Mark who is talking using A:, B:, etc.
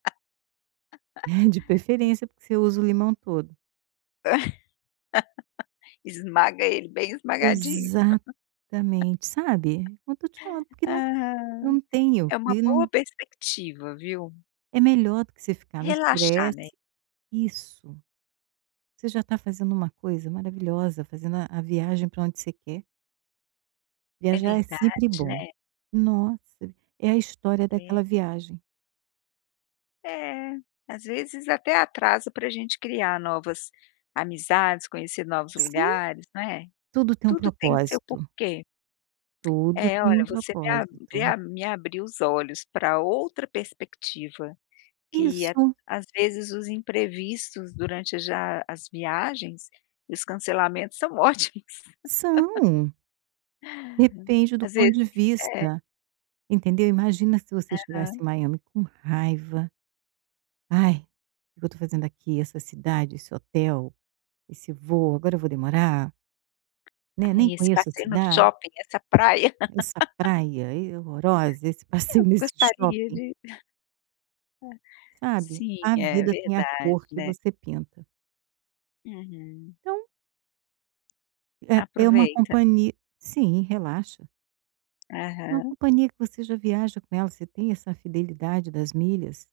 A: De preferência, porque você usa o limão todo.
B: Esmaga ele bem esmagadinho.
A: Exatamente, sabe, não tô te falando, porque não
B: Ah.
A: não tenho,
B: É uma
A: porque
B: boa
A: não
B: perspectiva, viu.
A: É melhor do que você ficar no
B: Relaxar, né.
A: estresse. Isso. Você já tá fazendo uma coisa maravilhosa, fazendo a a viagem pra onde você quer.
B: É
A: Viajar é sempre
B: verdade, né.
A: bom. Nossa, é a história
B: É.
A: daquela viagem.
B: É, às vezes até atrasa pra gente criar novas amizades, conhecer novos
A: Sim.
B: lugares, né,
A: Tudo tem um
B: tudo tem que seu o
A: propósito.
B: porquê.
A: Tudo
B: É.
A: tem
B: Olha,
A: um
B: voce me a me
A: propósito.
B: a me a abriu os olhos pra outra perspectiva, que à
A: Isso.
B: às vezes os imprevistos durante já as viagens e os cancelamentos, são ótimos.
A: São. Depende do
B: Às
A: ponto
B: vezes
A: de
B: é.
A: vista, entendeu. Imagina se você chegasse
B: Aham.
A: em Miami com raiva. Ai, o que eu tô fazendo aqui, essa cidade, esse hotel, esse voo, agora eu vou demorar Né, "Nem
B: Ai, esse
A: conheço a
B: passeio no
A: cida"
B: shopping, essa praia.
A: "Essa praia, e, horrorosa, esse
B: Eu
A: passeio nesse
B: gostaria
A: shopping".
B: de É.
A: Sabe,
B: Sim,
A: a
B: é
A: vida tem a
B: verdade,
A: cor que
B: né.
A: você pinta.
B: Uhum.
A: Então é é uma
B: Aproveita.
A: companhi Sim, relaxa. Uma
B: Aham.
A: companhia que você já viaja com ela, você tem essa fidelidade das milhas.